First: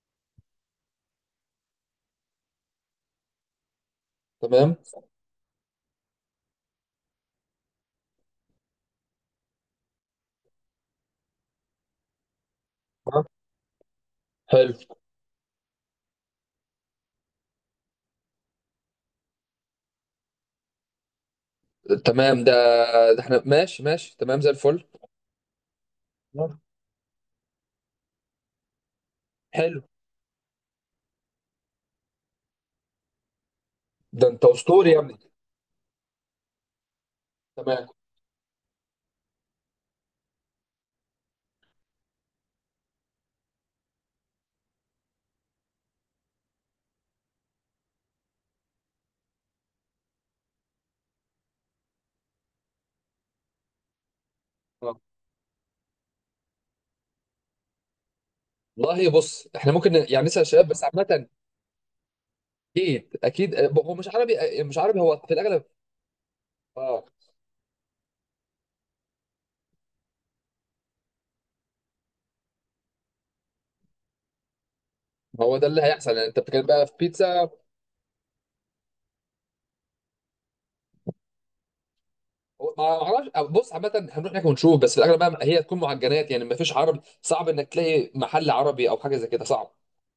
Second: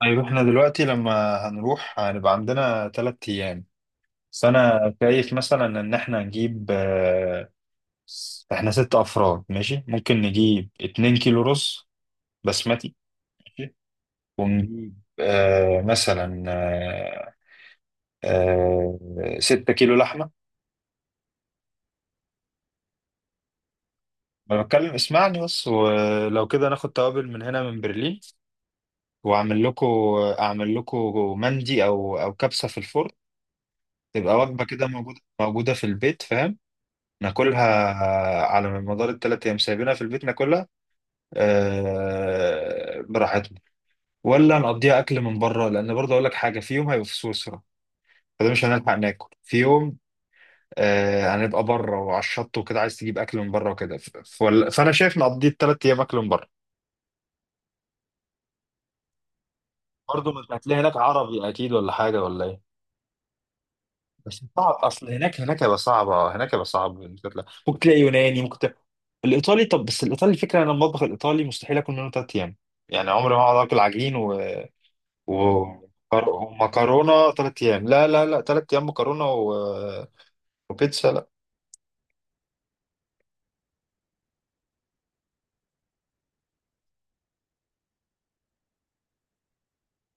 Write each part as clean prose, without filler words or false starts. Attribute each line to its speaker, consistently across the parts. Speaker 1: طيب احنا دلوقتي لما هنروح هنبقى عندنا 3 ايام. بس
Speaker 2: تمام.
Speaker 1: انا شايف مثلا ان احنا نجيب احنا 6 افراد، ماشي، ممكن نجيب 2 كيلو رز بسمتي. ماشي،
Speaker 2: حلو.
Speaker 1: ونجيب مثلا آه 6 كيلو لحمة.
Speaker 2: تمام، ده احنا ماشي ماشي تمام زي
Speaker 1: ما
Speaker 2: الفل.
Speaker 1: بتكلم اسمعني بس، ولو
Speaker 2: نعم.
Speaker 1: كده ناخد توابل من هنا من برلين واعمل
Speaker 2: حلو.
Speaker 1: لكم، اعمل لكم مندي او كبسة في الفرن.
Speaker 2: ده
Speaker 1: تبقى
Speaker 2: انت
Speaker 1: وجبة كده
Speaker 2: اسطوري يا ابني.
Speaker 1: موجودة موجودة في البيت، فاهم.
Speaker 2: تمام.
Speaker 1: ناكلها على مدار الثلاث ايام سايبينها في البيت ناكلها، آه، براحتنا، ولا نقضيها اكل من بره، لان برضه اقول لك حاجه، في يوم هيبقى في سويسرا فده مش هنلحق ناكل في يوم، آه، هنبقى بره وعلى الشط وكده، عايز تجيب اكل من بره وكده. فانا
Speaker 2: آه.
Speaker 1: شايف نقضي الثلاث ايام اكل من بره.
Speaker 2: والله بص احنا ممكن يعني
Speaker 1: برضه ما
Speaker 2: نسال
Speaker 1: انت
Speaker 2: الشباب
Speaker 1: هتلاقي
Speaker 2: بس
Speaker 1: هناك
Speaker 2: عامه.
Speaker 1: عربي اكيد ولا حاجه ولا ايه؟
Speaker 2: اكيد اكيد، هو مش
Speaker 1: بس
Speaker 2: عربي،
Speaker 1: صعب،
Speaker 2: مش عربي
Speaker 1: اصل
Speaker 2: هو في
Speaker 1: هناك
Speaker 2: الاغلب.
Speaker 1: هيبقى صعبة، هناك هيبقى صعب
Speaker 2: اه
Speaker 1: إنك تطلع. ممكن تلاقي يوناني، ممكن تلاقي الايطالي. طب بس الايطالي، الفكره انا المطبخ الايطالي مستحيل اكل منه 3 ايام. يعني عمري ما هقعد اكل عجين
Speaker 2: هو
Speaker 1: و...
Speaker 2: ده اللي هيحصل يعني انت بتتكلم بقى في
Speaker 1: ومكرونه
Speaker 2: بيتزا.
Speaker 1: 3 ايام. لا لا لا، 3 ايام مكرونه وبيتزا؟ لا.
Speaker 2: ما اعرفش، بص عامه هنروح هناك ونشوف بس في الاغلب بقى هي تكون معجنات يعني ما فيش عربي صعب انك تلاقي محل عربي او حاجه زي كده صعب.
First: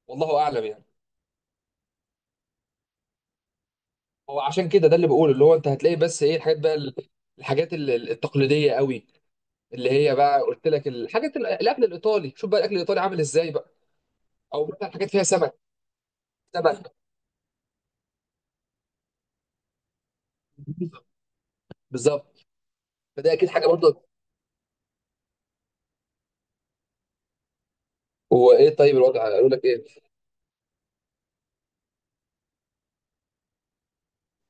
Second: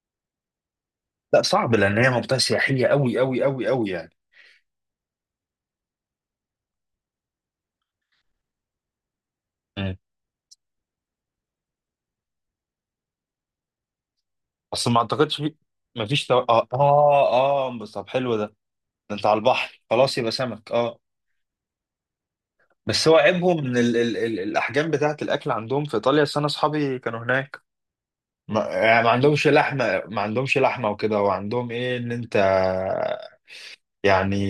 Speaker 2: والله اعلم يعني.
Speaker 1: لا، صعب لان هي منطقه سياحيه قوي قوي قوي قوي يعني.
Speaker 2: هو عشان كده ده اللي بقوله اللي هو انت هتلاقي بس ايه الحاجات بقى الحاجات التقليديه قوي اللي
Speaker 1: مم.
Speaker 2: هي بقى قلت لك الحاجات الاكل الايطالي شوف بقى الاكل الايطالي عامل ازاي بقى. او
Speaker 1: اصل
Speaker 2: مثلا
Speaker 1: ما
Speaker 2: حاجات فيها
Speaker 1: اعتقدش
Speaker 2: سمك.
Speaker 1: في، ما فيش تو... اه
Speaker 2: سمك.
Speaker 1: اه اه بس طب حلو ده. ده انت على البحر خلاص يبقى سمك، اه.
Speaker 2: بالظبط.
Speaker 1: بس هو
Speaker 2: فده اكيد
Speaker 1: عيبهم
Speaker 2: حاجه
Speaker 1: من ال
Speaker 2: برضه.
Speaker 1: ال ال الاحجام بتاعه الاكل عندهم في ايطاليا، أصل انا اصحابي كانوا هناك.
Speaker 2: هو
Speaker 1: ما,
Speaker 2: ايه طيب
Speaker 1: يعني ما
Speaker 2: الوضع
Speaker 1: عندهمش
Speaker 2: قالوا لك ايه؟
Speaker 1: لحمه، ما عندهمش لحمه وكده، وعندهم ايه ان انت يعني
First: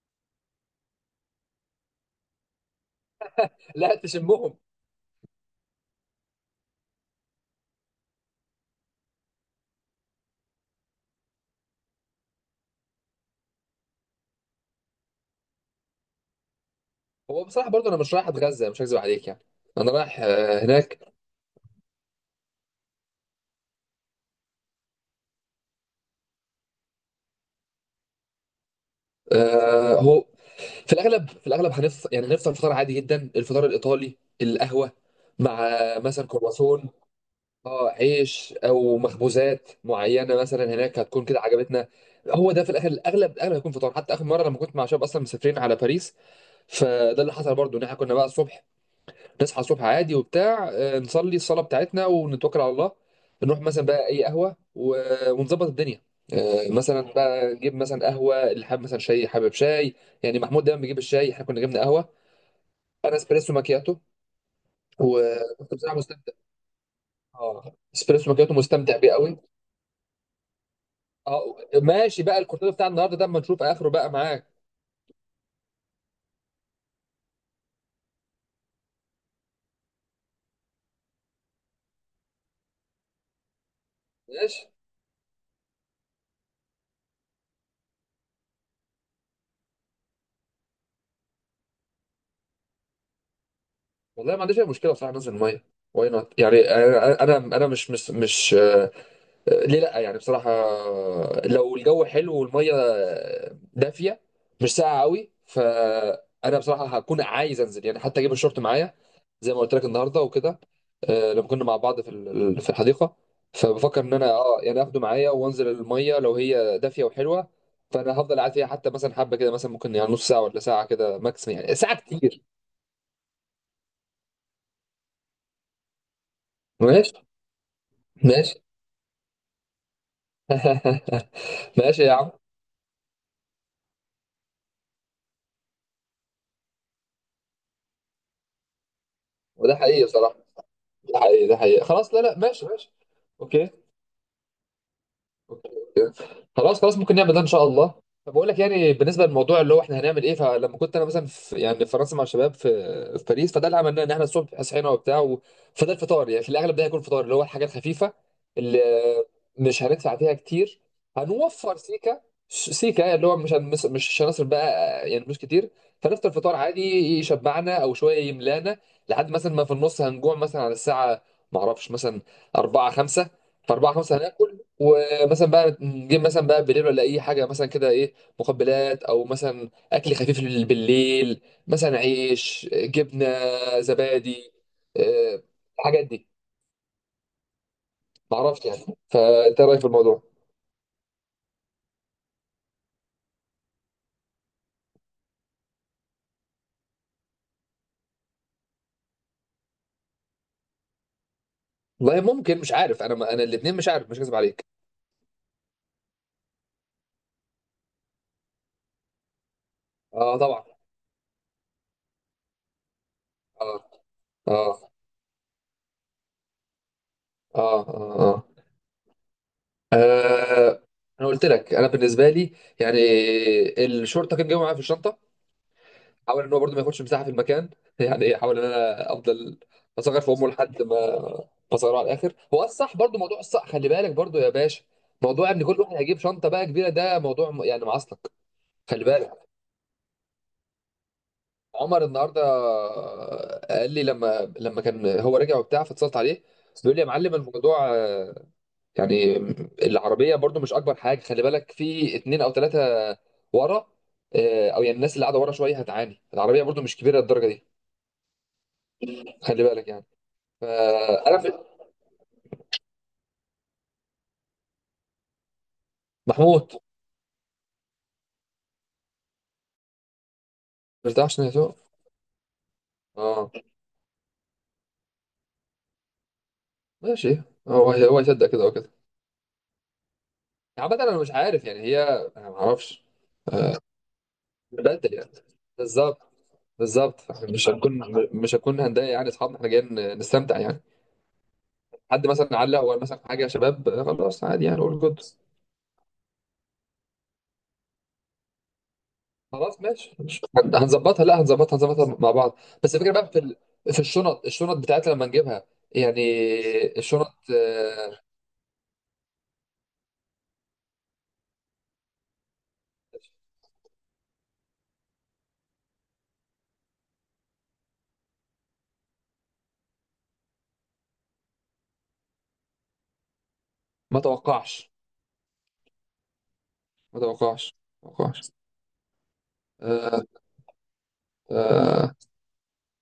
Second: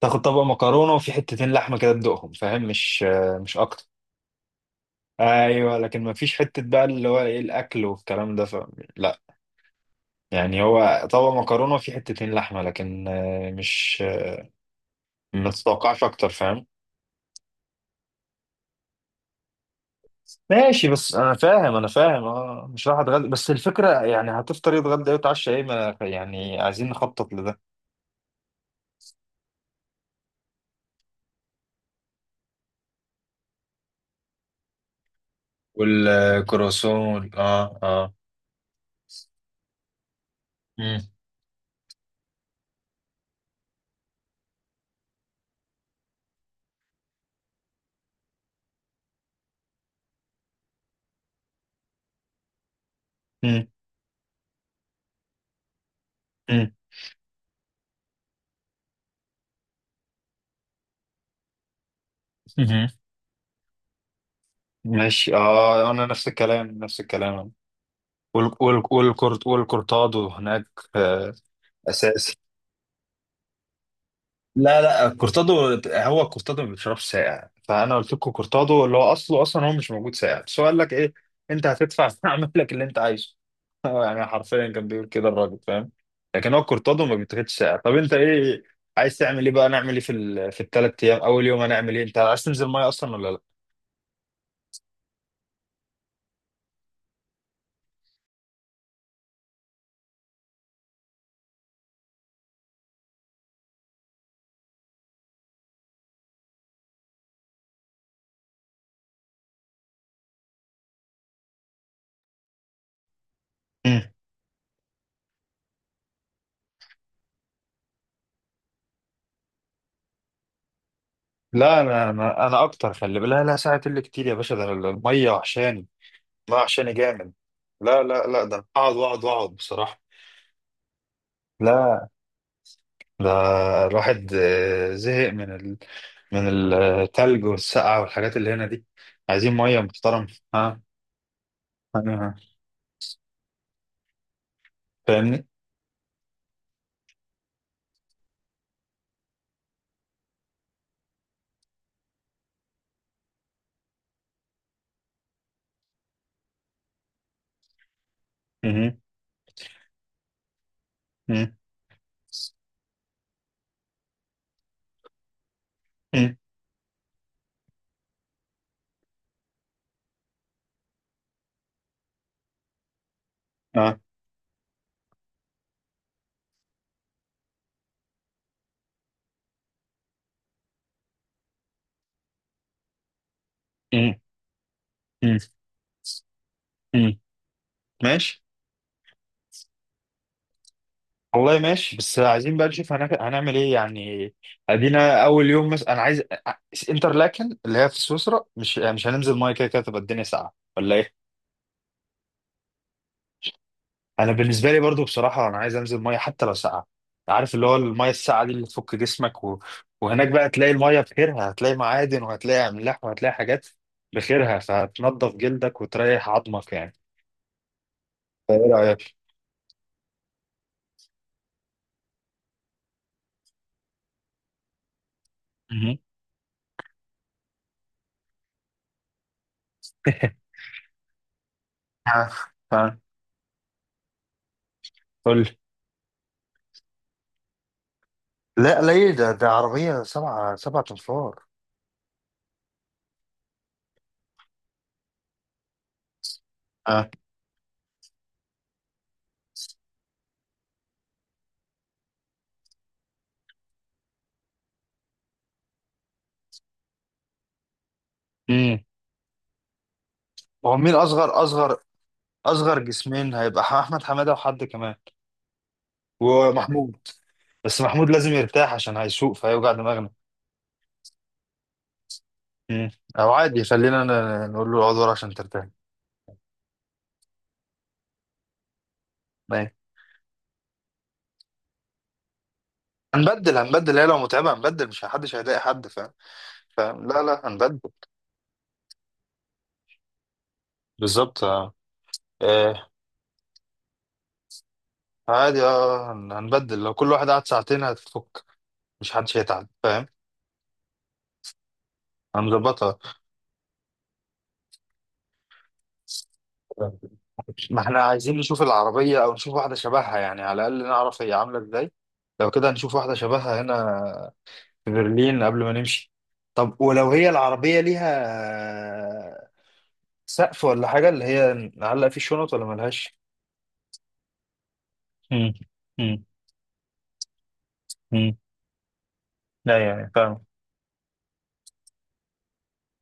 Speaker 1: تاخد طبق مكرونه وفي حتتين لحمه كده تدوقهم، فاهم، مش اكتر.
Speaker 2: لا تشمهم.
Speaker 1: ايوه لكن ما فيش حته بقى اللي هو ايه الاكل والكلام ده لا، يعني هو طبق مكرونه وفي حتتين لحمه لكن مش، ما تتوقعش اكتر، فاهم.
Speaker 2: هو بصراحه برضه انا مش رايح اتغذى مش هكذب عليك يعني. انا رايح،
Speaker 1: ماشي، بس
Speaker 2: هناك.
Speaker 1: انا فاهم اه، مش راح اتغدى، بس الفكره يعني هتفطر ايه، اتغدى ايه، وتعشى ايه، ما يعني عايزين نخطط لده.
Speaker 2: هو في الاغلب في الاغلب هنفطر يعني هنفطر فطار عادي جدا الفطار الايطالي القهوه مع مثلا كرواسون.
Speaker 1: والكرواسون، اه
Speaker 2: اه
Speaker 1: اه.
Speaker 2: عيش او مخبوزات معينه مثلا هناك
Speaker 1: مم.
Speaker 2: هتكون كده عجبتنا. هو ده في الاخر الاغلب الاغلب هيكون فطار حتى اخر مره لما كنت مع شباب اصلا مسافرين على باريس. فده اللي حصل برضو ان احنا كنا بقى الصبح نصحى الصبح عادي وبتاع، نصلي الصلاه بتاعتنا ونتوكل على الله. نروح
Speaker 1: مم.
Speaker 2: مثلا بقى اي قهوه ونظبط الدنيا.
Speaker 1: مم.
Speaker 2: مثلا بقى نجيب مثلا قهوه اللي حابب مثلا شاي حابب شاي يعني محمود دايما بيجيب الشاي احنا كنا جبنا قهوه.
Speaker 1: مهم.
Speaker 2: انا اسبريسو ماكياتو
Speaker 1: ماشي،
Speaker 2: وكنت
Speaker 1: اه،
Speaker 2: بصراحه
Speaker 1: انا نفس
Speaker 2: مستمتع.
Speaker 1: الكلام نفس الكلام.
Speaker 2: اه اسبريسو ماكياتو مستمتع بيه قوي.
Speaker 1: والكورت والكورتادو هناك، آه،
Speaker 2: اه ماشي
Speaker 1: اساسي.
Speaker 2: بقى الكورتين بتاع النهارده ده اما نشوف اخره بقى معاك.
Speaker 1: لا لا، كورتادو. هو كورتادو ما بيشربش ساقع، فانا قلت لكم كورتادو اللي هو اصله اصلا هو مش موجود ساقع، بس هو قال لك ايه، انت هتدفع فاعمل لك اللي انت عايزه. هو يعني حرفيا
Speaker 2: ماشي.
Speaker 1: كان بيقول كده الراجل، فاهم. لكن هو كورتادو ما بيتاخدش ساقع. طب انت ايه عايز تعمل ايه بقى؟ نعمل ايه في في الثلاث ايام؟ اول يوم هنعمل ايه؟ انت عايز تنزل ميه اصلا ولا لا؟
Speaker 2: والله ما عنديش اي مشكله بصراحه انزل الميه واي نوت يعني انا انا أنا مش ليه لا يعني بصراحة، لو الجو حلو والمية دافية مش ساقعة قوي فأنا بصراحة هكون عايز أنزل يعني حتى أجيب الشورت معايا زي ما قلت لك النهاردة وكده. لما كنا مع بعض في في الحديقة فبفكر
Speaker 1: مم.
Speaker 2: إن أنا يعني آخده معايا وأنزل المية لو هي دافية وحلوة. فأنا هفضل قاعد فيها حتى مثلا حبة كده مثلا ممكن يعني نص ساعة ولا ساعة كده ماكسيمم يعني
Speaker 1: لا،
Speaker 2: ساعة
Speaker 1: انا
Speaker 2: كتير.
Speaker 1: انا انا اكتر، خلي بالك، لا لا، ساعه اللي كتير يا باشا، ده أنا الميه وحشاني، الميه وحشاني
Speaker 2: ماشي
Speaker 1: جامد. لا لا لا، ده
Speaker 2: ماشي.
Speaker 1: أنا اقعد واقعد واقعد بصراحه.
Speaker 2: ماشي
Speaker 1: لا،
Speaker 2: يا عم.
Speaker 1: ده الواحد زهق من من التلج والسقعة والحاجات اللي هنا دي، عايزين
Speaker 2: وده
Speaker 1: مية
Speaker 2: حقيقي
Speaker 1: محترمة.
Speaker 2: بصراحة.
Speaker 1: ها.
Speaker 2: ده حقيقي ده حقيقي خلاص لا
Speaker 1: أنا
Speaker 2: لا ماشي ماشي. اوكي
Speaker 1: فاهمني.
Speaker 2: اوكي اوكي خلاص خلاص ممكن نعمل ده ان شاء الله. طب بقول لك يعني بالنسبه للموضوع اللي هو احنا هنعمل ايه فلما كنت انا مثلا في يعني في فرنسا مع الشباب في في باريس فده اللي عملناه ان احنا الصبح صحينا وبتاع فده الفطار يعني في الاغلب ده هيكون فطار اللي هو الحاجه الخفيفه اللي
Speaker 1: مهم.
Speaker 2: مش هندفع فيها كتير.
Speaker 1: مم.
Speaker 2: هنوفر سيكا. سيكا اللي هو مش هنصرف بقى يعني فلوس كتير. فنفطر
Speaker 1: مم.
Speaker 2: فطار عادي يشبعنا او شويه يملانا لحد مثلا ما في النص هنجوع مثلا على الساعه ما اعرفش مثلا 4 5 في 4
Speaker 1: آه.
Speaker 2: 5 هناكل. مثلا بقى نجيب مثلا بقى بالليل ولا اي حاجه مثلا كده ايه، مقبلات او مثلا اكل خفيف بالليل مثلا عيش جبنه
Speaker 1: مم.
Speaker 2: زبادي،
Speaker 1: مم.
Speaker 2: آه، الحاجات دي.
Speaker 1: مم. ماشي.
Speaker 2: معرفش يعني. فانت إيه رايك في الموضوع؟
Speaker 1: والله ماشي، بس عايزين بقى نشوف هنعمل ايه يعني. ادينا اول يوم، مثلا انا عايز انترلاكن اللي هي في سويسرا، مش هننزل ميه؟ كده كده تبقى الدنيا ساقعه ولا ايه؟
Speaker 2: والله ممكن مش عارف انا ما انا الاثنين مش عارف مش
Speaker 1: انا
Speaker 2: كذب عليك.
Speaker 1: بالنسبه لي برضو بصراحه انا عايز انزل ميه حتى لو ساقعه. عارف اللي هو الميه الساقعه دي اللي تفك جسمك وهناك
Speaker 2: اه
Speaker 1: بقى
Speaker 2: طبعا
Speaker 1: تلاقي الميه بخيرها، هتلاقي معادن وهتلاقي املاح وهتلاقي حاجات
Speaker 2: اه
Speaker 1: بخيرها،
Speaker 2: اه
Speaker 1: فهتنضف جلدك وتريح عظمك يعني.
Speaker 2: اه
Speaker 1: فايه رايك؟
Speaker 2: آه. انا قلت لك انا بالنسبه لي يعني الشورت كان جاي معايا في الشنطه.
Speaker 1: مهم.
Speaker 2: حاول ان هو برضه ما ياخدش مساحه في المكان يعني ايه حاول ان انا افضل اصغر في امه لحد ما اصغره على
Speaker 1: ها.
Speaker 2: الاخر هو الصح
Speaker 1: ها.
Speaker 2: برضه موضوع الصح خلي بالك برضه يا باشا.
Speaker 1: قول
Speaker 2: موضوع
Speaker 1: لي.
Speaker 2: ان كل واحد هيجيب شنطه بقى كبيره ده موضوع يعني معصلك.
Speaker 1: لا
Speaker 2: خلي
Speaker 1: ليه؟ ده ده
Speaker 2: بالك.
Speaker 1: عربية سبعة 7 أنفار.
Speaker 2: عمر النهارده قال لي لما كان هو راجع وبتاع فاتصلت عليه بيقول لي يا
Speaker 1: ها.
Speaker 2: معلم الموضوع، يعني العربيه برضه مش اكبر حاجه خلي بالك في اتنين او ثلاثه ورا، او يعني الناس اللي قاعده ورا شويه هتعاني العربيه برضه مش كبيره للدرجه دي.
Speaker 1: امم.
Speaker 2: خلي بالك يعني.
Speaker 1: هو مين
Speaker 2: فانا في...
Speaker 1: أصغر جسمين هيبقى أحمد حمادة وحد كمان،
Speaker 2: محمود.
Speaker 1: ومحمود. بس محمود لازم يرتاح عشان هيسوق، فهيوجع دماغنا.
Speaker 2: مش ده عشان يسوع.
Speaker 1: مم. او
Speaker 2: اه
Speaker 1: عادي خلينا نقول له اقعد ورا عشان ترتاح.
Speaker 2: ماشي. هو هو يصدق كده وكده
Speaker 1: ماشي.
Speaker 2: يعني عامة انا مش عارف يعني هي انا ما اعرفش.
Speaker 1: هنبدل
Speaker 2: آه،
Speaker 1: هنبدل هي لو متعبه هنبدل، مش
Speaker 2: بدل يعني.
Speaker 1: محدش هيضايق حد، فاهم.
Speaker 2: بالظبط.
Speaker 1: فاهم، لا
Speaker 2: بالظبط
Speaker 1: لا،
Speaker 2: إحنا مش
Speaker 1: هنبدل.
Speaker 2: هنكون مش هنكون هنضايق يعني اصحابنا احنا جايين نستمتع يعني.
Speaker 1: بالظبط. اه،
Speaker 2: حد مثلا علق
Speaker 1: آه،
Speaker 2: وقال مثلا حاجه يا شباب، خلاص عادي يعني قول جود.
Speaker 1: عادي اه، هنبدل لو كل واحد قعد ساعتين هتفك، مش حدش هيتعب،
Speaker 2: خلاص
Speaker 1: فاهم.
Speaker 2: ماشي مش هن- هنظبطها لا هنظبطها هنظبطها مع بعض. بس
Speaker 1: هنظبطها.
Speaker 2: الفكره بقى في في الشنط الشنط بتاعتنا لما نجيبها يعني الشنط،
Speaker 1: ما احنا عايزين نشوف العربيه او نشوف واحده شبهها يعني، على الاقل نعرف هي عامله ازاي. لو كده هنشوف واحده شبهها هنا في برلين قبل ما نمشي. طب ولو هي العربيه ليها سقف ولا حاجة اللي هي نعلق فيه شنط ولا ملهاش؟
Speaker 2: ما توقعش.
Speaker 1: مم. مم.
Speaker 2: ما توقعش. ما
Speaker 1: مم.
Speaker 2: توقعش.
Speaker 1: لا، يعني
Speaker 2: آه،
Speaker 1: فاهم.
Speaker 2: آه،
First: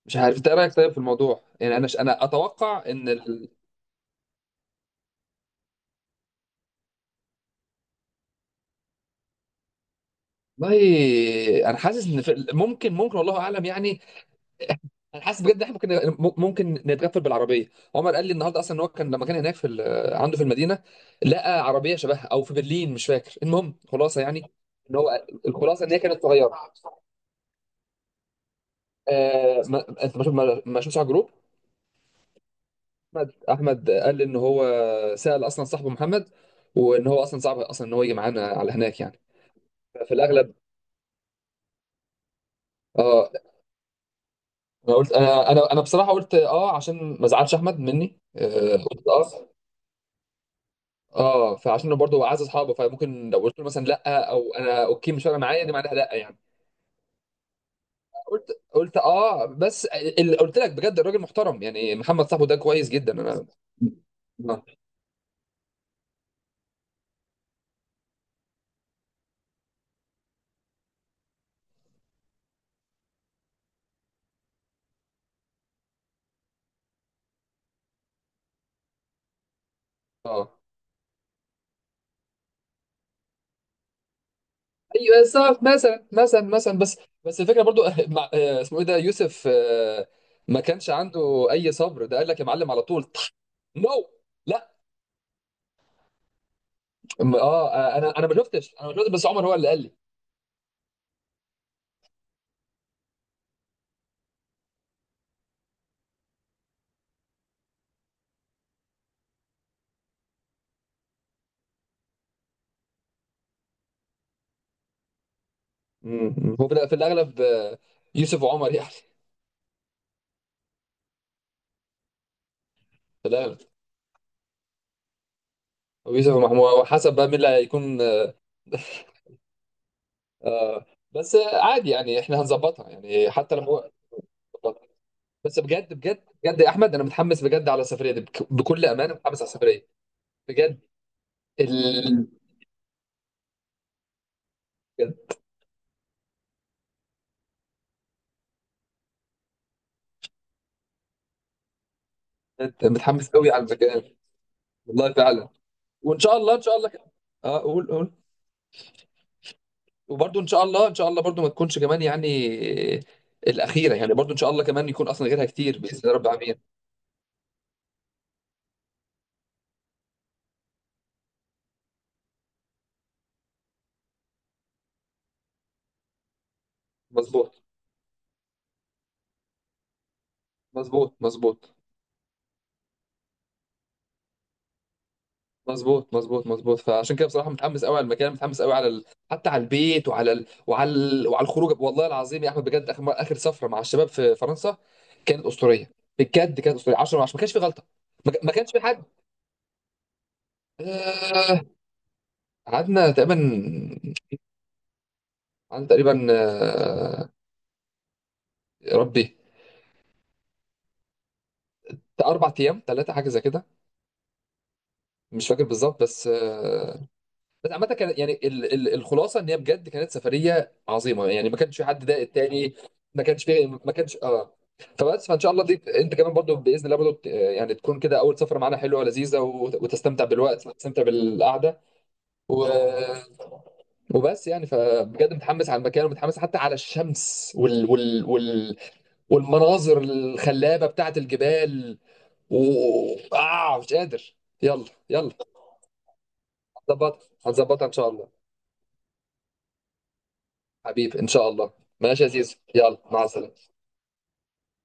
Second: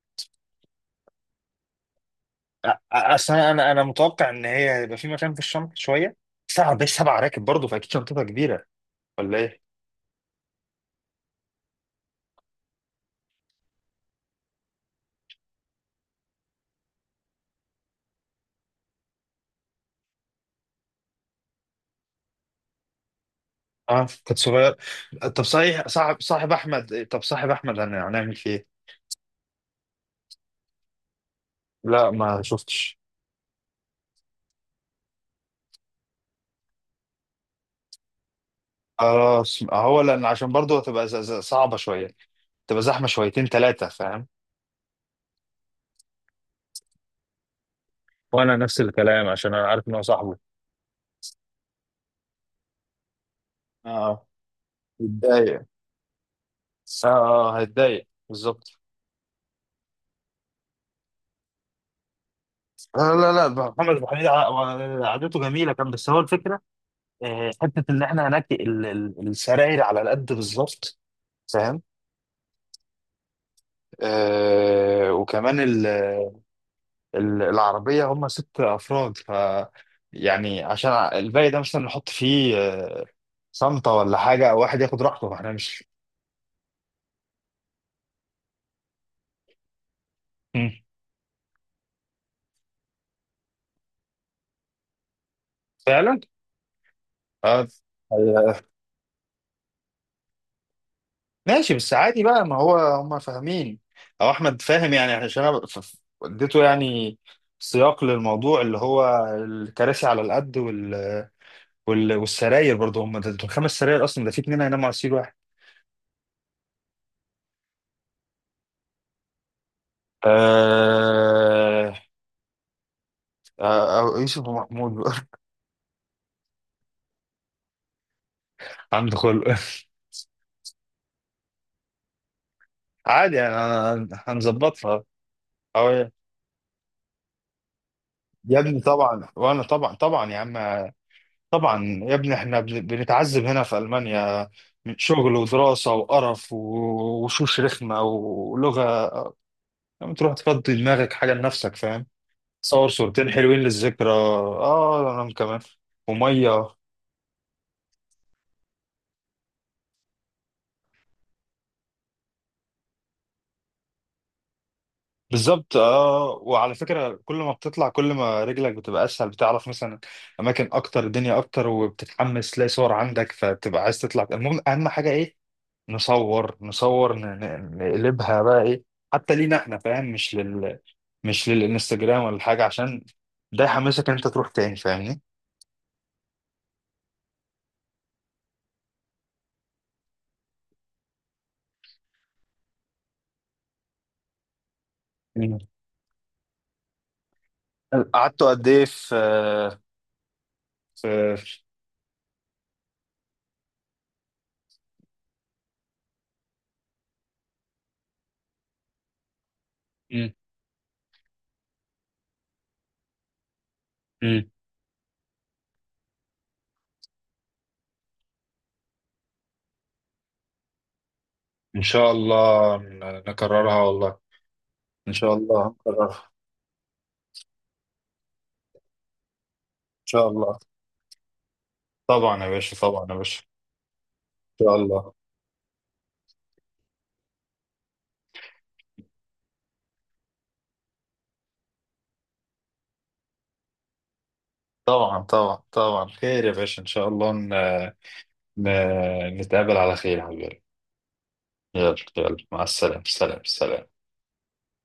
Speaker 2: مش عارف انت إيه رايك طيب في الموضوع يعني انا اتوقع ان
Speaker 1: اصل انا انا أنا متوقع ان هي هيبقى في مكان في الشنطه شويه، سبعة بس 7 راكب برضه، فاكيد شنطتها كبيره ولا ايه؟
Speaker 2: والله انا حاسس ان ممكن ممكن والله اعلم يعني. انا حاسس بجد ان احنا ممكن ممكن نتغفل بالعربيه. عمر قال لي النهارده اصلا ان هو كان لما كان هناك في عنده في المدينه لقى عربيه شبهها او في برلين مش فاكر المهم
Speaker 1: اه
Speaker 2: خلاصه
Speaker 1: كانت
Speaker 2: يعني
Speaker 1: صغيره.
Speaker 2: ان هو
Speaker 1: طب
Speaker 2: الخلاصه
Speaker 1: صحيح،
Speaker 2: ان هي كانت صغيره.
Speaker 1: صاحب احمد إيه؟ طب صاحب احمد هنعمل فيه ايه؟
Speaker 2: ما انت ما شوف- ما- ما شفتش على الجروب.
Speaker 1: لا ما شفتش.
Speaker 2: احمد قال لي ان هو سال اصلا صاحبه محمد وان هو اصلا صعب اصلا ان هو يجي معانا على هناك يعني.
Speaker 1: خلاص، هو
Speaker 2: في
Speaker 1: لان عشان
Speaker 2: الاغلب
Speaker 1: برضه هتبقى صعبه شويه، تبقى زحمه
Speaker 2: اه.
Speaker 1: شويتين ثلاثه، فاهم.
Speaker 2: انا قلت انا بصراحه قلت اه عشان ما ازعلش احمد مني،
Speaker 1: وانا نفس
Speaker 2: قلت
Speaker 1: الكلام
Speaker 2: اه.
Speaker 1: عشان انا عارف ان هو صاحبه.
Speaker 2: اه فعشان برضه هو عايز اصحابه فممكن لو قلت له مثلا
Speaker 1: اه
Speaker 2: لا او انا اوكي مش فارقه معايا
Speaker 1: اتضايق،
Speaker 2: دي معناها لا يعني.
Speaker 1: اه هيتضايق
Speaker 2: قلت
Speaker 1: بالظبط.
Speaker 2: قلت اه بس اللي قلت لك بجد الراجل محترم يعني محمد صاحبه ده كويس جدا
Speaker 1: لا لا
Speaker 2: انا.
Speaker 1: لا، محمد ابو حميد
Speaker 2: اه
Speaker 1: قعدته جميله كان، بس هو الفكره حته ان احنا هناك السراير على قد بالظبط، فاهم. آه، وكمان ال- العربيه هم 6 افراد، ف
Speaker 2: آه.
Speaker 1: يعني عشان الباقي ده مثلا نحط فيه صنطه ولا حاجه، او واحد ياخد
Speaker 2: ايوه
Speaker 1: راحته فاحنا
Speaker 2: صح
Speaker 1: مش.
Speaker 2: مثلا مثلا مثلا بس بس الفكره برضو مع، اسمه ايه ده يوسف، ما
Speaker 1: مم.
Speaker 2: كانش عنده اي صبر ده قال لك يا معلم على طول. نو.
Speaker 1: فعلا. اه
Speaker 2: اه انا ما شفتش بس عمر هو اللي قال لي.
Speaker 1: ماشي، بس عادي بقى، ما هو هم فاهمين او احمد فاهم يعني، عشان انا اديته يعني سياق للموضوع اللي هو الكراسي على القد والسراير. برضه هم ده دول 5 سراير اصلا، ده في اتنين هيناموا على سرير واحد.
Speaker 2: مم. هو في في الاغلب، يوسف وعمر يعني.
Speaker 1: آه...
Speaker 2: في الاغلب
Speaker 1: أو يوسف ومحمود بقى.
Speaker 2: ويوسف ومحمود وحسب بقى مين اللي هيكون
Speaker 1: عنده خلق
Speaker 2: آه. بس، عادي يعني احنا هنظبطها يعني
Speaker 1: عادي يعني،
Speaker 2: حتى لما هو
Speaker 1: هنظبطها.
Speaker 2: بس بجد
Speaker 1: أو
Speaker 2: بجد بجد يا احمد انا متحمس بجد على السفريه دي
Speaker 1: يا ابني،
Speaker 2: بكل امانه
Speaker 1: طبعا،
Speaker 2: متحمس على
Speaker 1: وانا
Speaker 2: السفريه.
Speaker 1: طبعا طبعا يا عم.
Speaker 2: بجد
Speaker 1: طبعا يا
Speaker 2: ال...
Speaker 1: ابني، احنا بنتعذب هنا في ألمانيا من شغل
Speaker 2: بجد
Speaker 1: ودراسة وقرف وشوش رخمة ولغة. لما تروح تفضي دماغك حاجة لنفسك، فاهم. صور
Speaker 2: متحمس
Speaker 1: صورتين
Speaker 2: قوي
Speaker 1: حلوين
Speaker 2: على المكان
Speaker 1: للذكرى،
Speaker 2: والله
Speaker 1: اه انا
Speaker 2: فعلا
Speaker 1: كمان.
Speaker 2: وان شاء الله ان
Speaker 1: ومية.
Speaker 2: شاء الله كده. اه قول قول. وبرضه ان شاء الله ان شاء الله برضه ما تكونش كمان يعني الاخيره يعني برضه ان شاء الله كمان يكون اصلا غيرها
Speaker 1: بالظبط
Speaker 2: كتير باذن الله رب
Speaker 1: اه.
Speaker 2: العالمين.
Speaker 1: وعلى فكرة، كل ما بتطلع كل ما رجلك بتبقى اسهل، بتعرف مثلا اماكن اكتر، الدنيا اكتر، وبتتحمس تلاقي صور عندك فتبقى عايز تطلع. المهم، اهم حاجة ايه؟ نصور نصور،
Speaker 2: مظبوط
Speaker 1: نقلبها بقى ايه، حتى لينا احنا، فاهم، مش لل،
Speaker 2: مظبوط
Speaker 1: مش
Speaker 2: مظبوط
Speaker 1: للانستجرام ولا حاجه، عشان ده يحمسك ان انت تروح تاني، فاهمني.
Speaker 2: مظبوط مظبوط مظبوط. فعشان كده بصراحه متحمس قوي على المكان متحمس قوي على حتى على البيت وعلى وعلى وعلى الخروج والله العظيم يا احمد بجد اخر اخر سفره مع الشباب في فرنسا كانت
Speaker 1: مم.
Speaker 2: اسطوريه. بجد كانت اسطوريه 10 من 10 ما كانش في غلطه. ما
Speaker 1: قعدتوا
Speaker 2: ما
Speaker 1: قد
Speaker 2: كانش في
Speaker 1: ايه
Speaker 2: حد،
Speaker 1: في في
Speaker 2: آه،
Speaker 1: في-
Speaker 2: قعدنا تقريبا. قعدنا تقريبا، يا ربي
Speaker 1: مم.
Speaker 2: بتاع اربع ايام ثلاثه حاجه زي كده.
Speaker 1: مم.
Speaker 2: مش فاكر بالظبط بس، بس عامة كان يعني الخلاصة ان هي بجد كانت سفرية عظيمة يعني ما كانش
Speaker 1: ان
Speaker 2: في حد
Speaker 1: شاء
Speaker 2: ضايق التاني.
Speaker 1: الله
Speaker 2: ما كانش فيه
Speaker 1: نكررها
Speaker 2: ما
Speaker 1: والله.
Speaker 2: كانش اه.
Speaker 1: ان
Speaker 2: فبس
Speaker 1: شاء
Speaker 2: فان شاء الله
Speaker 1: الله
Speaker 2: دي انت
Speaker 1: هنكررها.
Speaker 2: كمان برضو باذن الله برضو يعني تكون كده اول سفرة معانا حلوة ولذيذة
Speaker 1: ان
Speaker 2: وتستمتع
Speaker 1: شاء الله.
Speaker 2: بالوقت وتستمتع بالقعدة.
Speaker 1: طبعا يا
Speaker 2: و...
Speaker 1: باشا، طبعا يا باشا.
Speaker 2: وبس
Speaker 1: ان
Speaker 2: يعني
Speaker 1: شاء الله.
Speaker 2: فبجد متحمس على المكان ومتحمس حتى على الشمس والمناظر الخلابة بتاعت الجبال. و... آه مش قادر. يلا.
Speaker 1: طبعا
Speaker 2: يلا
Speaker 1: طبعا طبعا، خير يا باشا، ان شاء
Speaker 2: هنظبطها
Speaker 1: الله
Speaker 2: هنظبطها ان شاء الله.
Speaker 1: ن... نتقابل على خير يا حبيبي.
Speaker 2: حبيبي ان شاء الله.
Speaker 1: يلا
Speaker 2: ماشي يا
Speaker 1: يلا،
Speaker 2: زيزو
Speaker 1: مع
Speaker 2: يلا
Speaker 1: السلامه،
Speaker 2: مع
Speaker 1: سلام
Speaker 2: السلامه.
Speaker 1: سلام.